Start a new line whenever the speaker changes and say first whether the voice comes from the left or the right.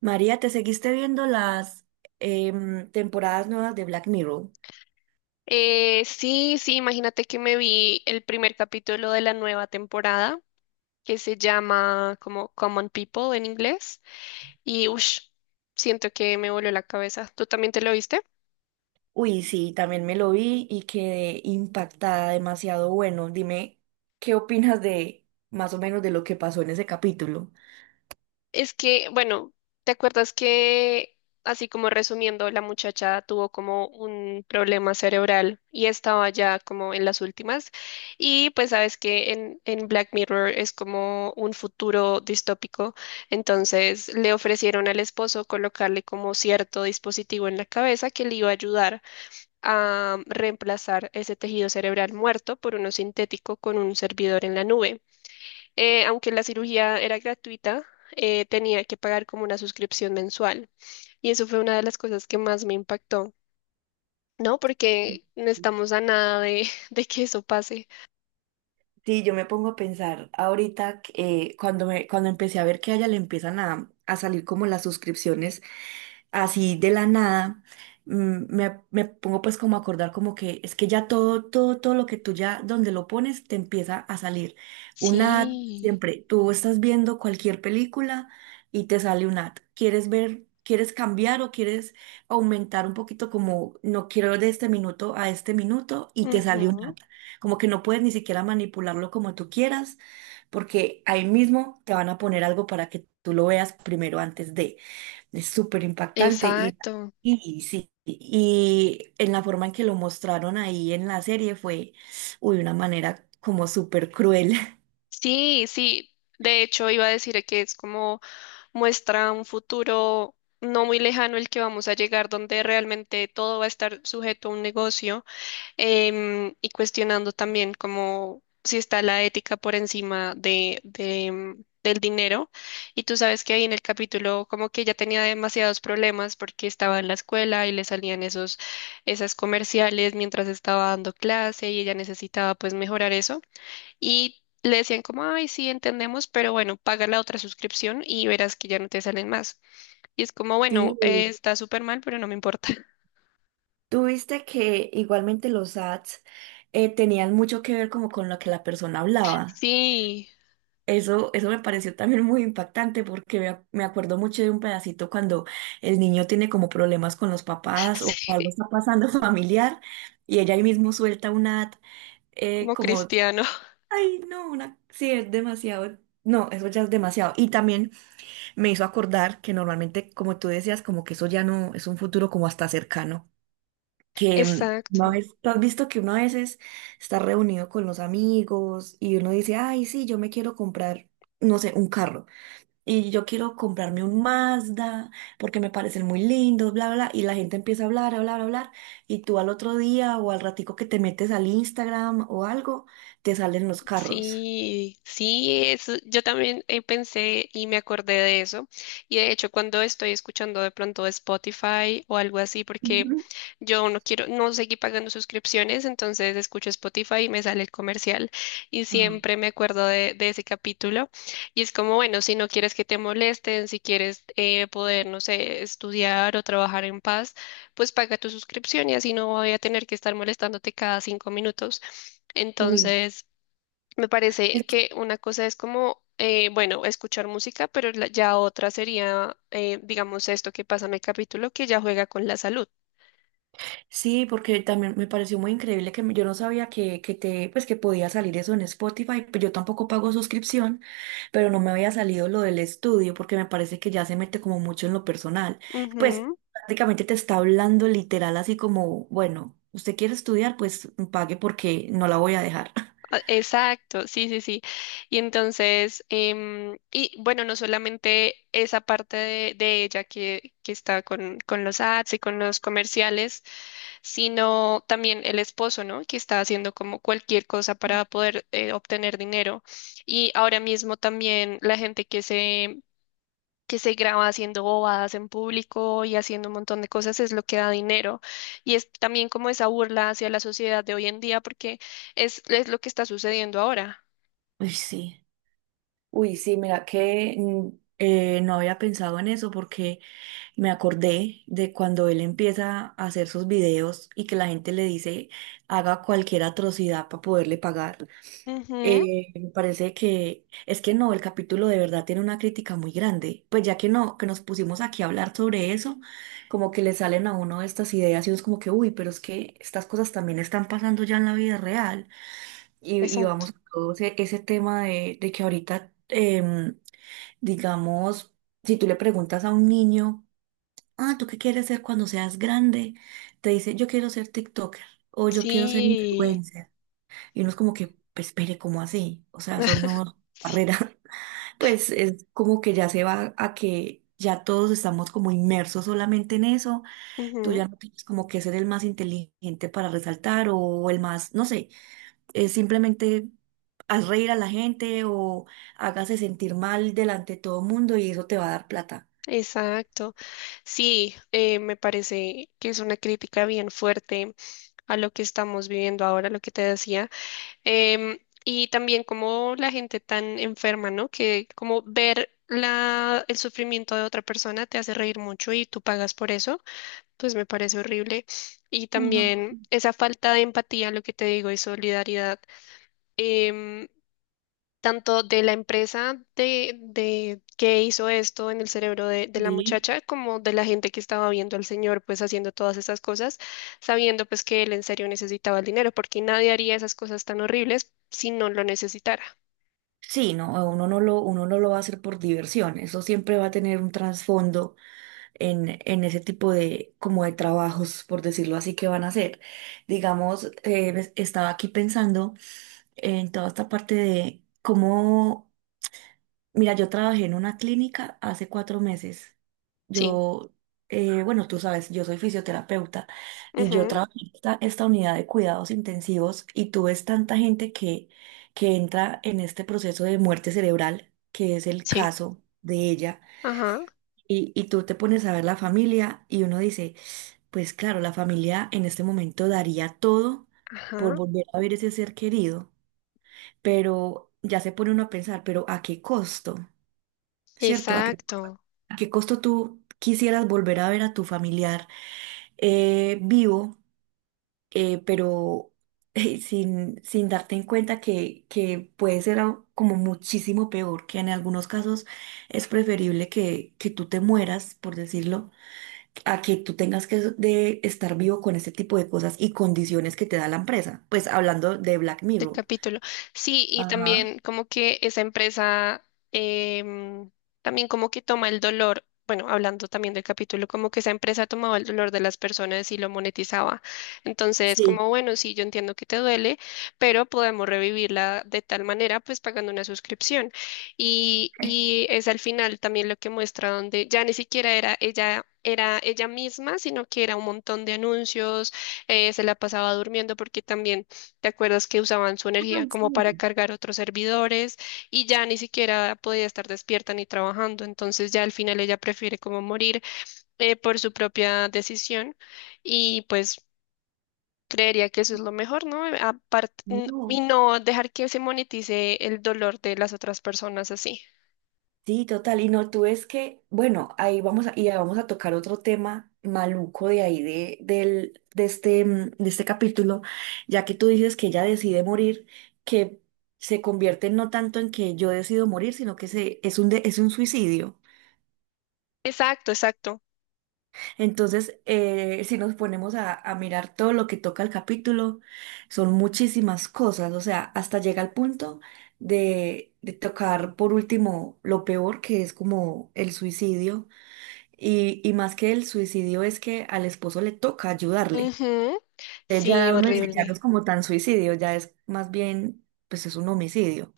right: María, ¿te seguiste viendo las temporadas nuevas de Black Mirror?
left: Sí, sí, imagínate que me vi el primer capítulo de la nueva temporada que se llama como Common People en inglés y ush, siento que me voló la cabeza. ¿Tú también te lo viste?
right: Uy, sí, también me lo vi y quedé impactada, demasiado bueno. Dime, ¿qué opinas de más o menos de lo que pasó en ese capítulo?
left: Es que, bueno, ¿te acuerdas que, así como resumiendo, la muchacha tuvo como un problema cerebral y estaba ya como en las últimas? Y pues sabes que en Black Mirror es como un futuro distópico, entonces le ofrecieron al esposo colocarle como cierto dispositivo en la cabeza que le iba a ayudar a reemplazar ese tejido cerebral muerto por uno sintético con un servidor en la nube, aunque la cirugía era gratuita, tenía que pagar como una suscripción mensual. Y eso fue una de las cosas que más me impactó, ¿no? Porque no estamos a nada de, de que eso pase.
right: Sí, yo me pongo a pensar ahorita que, cuando me, cuando empecé a ver que a ella le empiezan a salir como las suscripciones así de la nada, mm, me pongo pues como a acordar como que es que ya todo, todo, todo lo que tú ya donde lo pones te empieza a salir. Un ad,
left: Sí.
right: siempre, tú estás viendo cualquier película y te sale un ad. ¿Quieres ver, quieres cambiar o quieres aumentar un poquito como no quiero de este minuto a este minuto y te sale un
left: Ujú.
right: ad? Como que no puedes ni siquiera manipularlo como tú quieras, porque ahí mismo te van a poner algo para que tú lo veas primero antes de. Es súper impactante
left: Exacto.
right: y sí. Y en la forma en que lo mostraron ahí en la serie fue, uy, una manera como súper cruel.
left: Sí, sí. De hecho, iba a decir que es como muestra un futuro no muy lejano el que vamos a llegar, donde realmente todo va a estar sujeto a un negocio, y cuestionando también como si está la ética por encima de del dinero. Y tú sabes que ahí en el capítulo como que ella tenía demasiados problemas porque estaba en la escuela y le salían esas comerciales mientras estaba dando clase y ella necesitaba pues mejorar eso. Y le decían como, ay, sí, entendemos, pero bueno, paga la otra suscripción y verás que ya no te salen más. Y es como, bueno,
right: Sí,
left: está súper mal, pero no me importa.
right: tú viste que igualmente los ads tenían mucho que ver como con lo que la persona hablaba.
left: Sí,
right: Eso me pareció también muy impactante porque me acuerdo mucho de un pedacito cuando el niño tiene como problemas con los papás o
left: sí,
right: algo está pasando familiar y ella ahí mismo suelta una eh,
left: como
right: como,
left: cristiano.
right: ay, no, una, sí, es demasiado, no, eso ya es demasiado. Y también me hizo acordar que normalmente, como tú decías, como que eso ya no es un futuro como hasta cercano, que mm, una
left: Exacto.
right: vez, tú has visto que uno a veces está reunido con los amigos y uno dice, ay, sí, yo me quiero comprar, no sé, un carro. Y yo quiero comprarme un Mazda porque me parecen muy lindos, bla, bla, bla, y la gente empieza a hablar, a hablar, a hablar, y tú al otro día o al ratico que te metes al Instagram o algo, te salen los carros.
left: Sí, sí, es, yo también pensé y me acordé de eso. Y de hecho, cuando estoy escuchando de pronto Spotify o algo así, porque
right: Ujú.
left: yo no quiero, no seguí pagando suscripciones, entonces escucho Spotify y me sale el comercial. Y
right: Ajá.
left: siempre me acuerdo de ese capítulo. Y es como, bueno, si no quieres que te molesten, si quieres poder, no sé, estudiar o trabajar en paz, pues paga tu suscripción y así no voy a tener que estar molestándote cada 5 minutos.
right: Uy,
left: Entonces... me parece que una cosa es como, bueno, escuchar música, pero ya otra sería, digamos, esto que pasa en el capítulo, que ya juega con la salud.
right: sí, porque también me pareció muy increíble que me- yo no sabía que te, pues que podía salir eso en Spotify, pues yo tampoco pago suscripción, pero no me había salido lo del estudio porque me parece que ya se mete como mucho en lo personal. Pues
left: Ujú.
right: prácticamente te está hablando literal así como, bueno, usted quiere estudiar, pues pague porque no la voy a dejar.
left: Ah, exacto, sí, sí, sí. Y entonces, y bueno, no solamente esa parte de ella que está con los ads y con los comerciales, sino también el esposo, ¿no? Que está haciendo como cualquier cosa para poder obtener dinero. Y ahora mismo también la gente que se graba haciendo bobadas en público y haciendo un montón de cosas es lo que da dinero. Y es también como esa burla hacia la sociedad de hoy en día porque es lo que está sucediendo ahora.
right: Uy, sí. Uy, sí, mira que no había pensado en eso porque me acordé de cuando él empieza a hacer sus videos y que la gente le dice haga cualquier atrocidad para poderle pagar.
left: Ujú.
right: Me parece que es que no, el capítulo de verdad tiene una crítica muy grande. Pues ya que no, que nos pusimos aquí a hablar sobre eso, como que le salen a uno estas ideas y uno es como que, uy, pero es que estas cosas también están pasando ya en la vida real. Y
left: Exacto.
right: vamos a todo ese, ese tema de que ahorita, digamos, si tú le preguntas a un niño ah, ¿tú qué quieres ser cuando seas grande? Te dice, yo quiero ser TikToker o yo quiero ser
left: Sí.
right: influencer. Y uno es como que, pues, espere, ¿cómo así? O sea, son no barreras. Pues es como que ya se va a que ya todos estamos como inmersos solamente en eso. Tú
left: Ujú.
right: ya no tienes como que ser el más inteligente para resaltar o el más, no sé, simplemente haz reír a la gente o hágase sentir mal delante de todo el mundo y eso te va a dar plata.
left: Exacto. Sí, me parece que es una crítica bien fuerte a lo que estamos viviendo ahora, lo que te decía. Em, y también como la gente tan enferma, ¿no? Que como ver la, el sufrimiento de otra persona te hace reír mucho y tú pagas por eso, pues me parece horrible. Y
right: Ay, no.
left: también esa falta de empatía, lo que te digo, y solidaridad. em, tanto de la empresa de que hizo esto en el cerebro de la
right: Sí.
left: muchacha, como de la gente que estaba viendo al señor pues haciendo todas esas cosas, sabiendo pues que él en serio necesitaba el dinero, porque nadie haría esas cosas tan horribles si no lo necesitara.
right: Sí, no, uno no lo va a hacer por diversión, eso siempre va a tener un trasfondo en ese tipo de, como de trabajos, por decirlo así, que van a hacer. Digamos, estaba aquí pensando en toda esta parte de cómo. Mira, yo trabajé en una clínica hace 4 meses.
left: Sí,
right: Yo, bueno, tú sabes, yo soy fisioterapeuta y yo
left: ujú,
right: trabajé en esta unidad de cuidados intensivos y tú ves tanta gente que entra en este proceso de muerte cerebral, que es el
left: sí,
right: caso de ella,
left: ajá,
right: y tú te pones a ver la familia y uno dice, pues claro, la familia en este momento daría todo por
left: ajá,
right: volver a ver ese ser querido, pero ya se pone uno a pensar, pero ¿a qué costo? ¿Cierto? ¿A qué?
left: exacto.
right: ¿A qué costo tú quisieras volver a ver a tu familiar vivo, eh, pero sin, sin darte en cuenta que puede ser algo como muchísimo peor, que en algunos casos es preferible que tú te mueras, por decirlo, a que tú tengas que de estar vivo con ese tipo de cosas y condiciones que te da la empresa? Pues hablando de Black
left: De
right: Mirror.
left: capítulo. Sí, y
right: Ajá,
left: también como que esa empresa, em, también como que toma el dolor, bueno, hablando también del capítulo, como que esa empresa tomaba el dolor de las personas y lo monetizaba. Entonces,
right: sí.
left: como bueno, sí, yo entiendo que te duele, pero podemos revivirla de tal manera, pues pagando una suscripción. Y es al final también lo que muestra donde ya ni siquiera era ella. Era ella misma, sino que era un montón de anuncios, se la pasaba durmiendo porque también ¿te acuerdas que usaban su energía
right: Ay,
left: como para
right: sí.
left: cargar otros servidores y ya ni siquiera podía estar despierta ni trabajando? Entonces ya al final ella prefiere como morir, por su propia decisión y pues creería que eso es lo mejor, ¿no? Aparte, y
right: No.
left: no dejar que se monetice el dolor de las otras personas así.
right: Sí, total. Y no, tú es que, bueno, ahí vamos a, y ya vamos a tocar otro tema maluco de ahí, de, del, de este, de este capítulo, ya que tú dices que ella decide morir, que se convierte no tanto en que yo decido morir, sino que se, es un, de- es un suicidio.
left: Exacto, exacto.
right: Entonces, si nos ponemos a mirar todo lo que toca el capítulo, son muchísimas cosas, o sea, hasta llega al punto de tocar por último lo peor, que es como el suicidio. Y más que el suicidio es que al esposo le toca ayudarle.
left: Ujú.
right: Eh,
left: Sí,
right: Ya uno dice, ya no es
left: horrible.
right: como tan suicidio, ya es más bien, pues es un homicidio.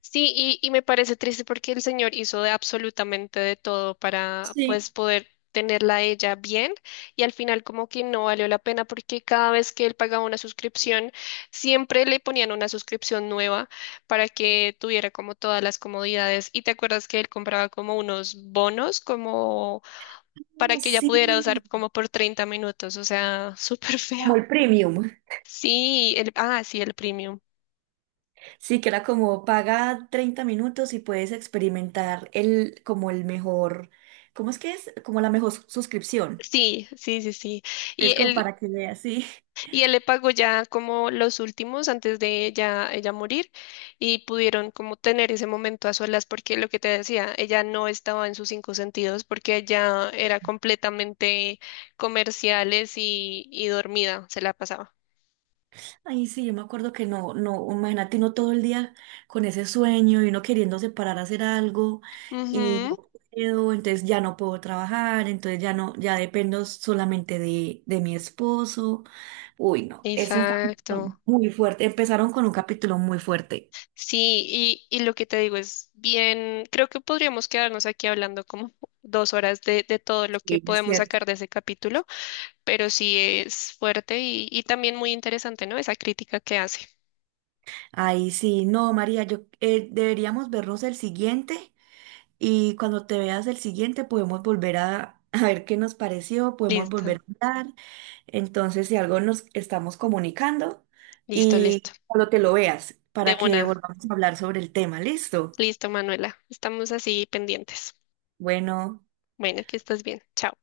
left: Sí, y me parece triste porque el señor hizo de absolutamente de todo para pues
right: Sí.
left: poder tenerla a ella bien y al final como que no valió la pena porque cada vez que él pagaba una suscripción siempre le ponían una suscripción nueva para que tuviera como todas las comodidades y te acuerdas que él compraba como unos bonos como para
right: Ah,
left: que ella
right: sí,
left: pudiera usar como por 30 minutos, o sea, súper
right: como el
left: feo.
right: premium.
left: Sí, el, ah, sí, el premium.
right: Sí, que era como paga 30 minutos y puedes experimentar el, como el mejor, ¿cómo es que es? Como la mejor suscripción.
left: Sí, sí, sí, sí. Y
right: Es como
left: el,
right: para que veas, sí.
left: y él le pagó ya como los últimos antes de ella morir y pudieron como tener ese momento a solas porque lo que te decía, ella no estaba en sus cinco sentidos porque ella era completamente comerciales y dormida, se la pasaba.
right: Ay, sí, yo me acuerdo que no, no, imagínate uno todo el día con ese sueño y uno queriéndose parar a hacer algo y
left: Ujú,
right: no puedo, entonces ya no puedo trabajar, entonces ya no, ya dependo solamente de mi esposo. Uy, no, es un capítulo
left: exacto.
right: muy fuerte. Empezaron con un capítulo muy fuerte.
left: Sí, y lo que te digo es bien, creo que podríamos quedarnos aquí hablando como 2 horas de todo lo que
right: Sí, es
left: podemos
right: cierto.
left: sacar de ese capítulo. Pero sí es fuerte y también muy interesante, ¿no? Esa crítica que hace.
right: Ay, sí, no, María, yo deberíamos vernos el siguiente. Y cuando te veas el siguiente, podemos volver a, a ver qué nos pareció, podemos
left: Listo,
right: volver a hablar. Entonces, si algo nos estamos comunicando
left: listo, listo.
right: y cuando te lo veas,
left: De
right: para que
left: una.
right: volvamos a hablar sobre el tema, ¿listo?
left: Listo, Manuela. Estamos así pendientes.
right: Bueno.
left: Bueno, que estés bien. Chao.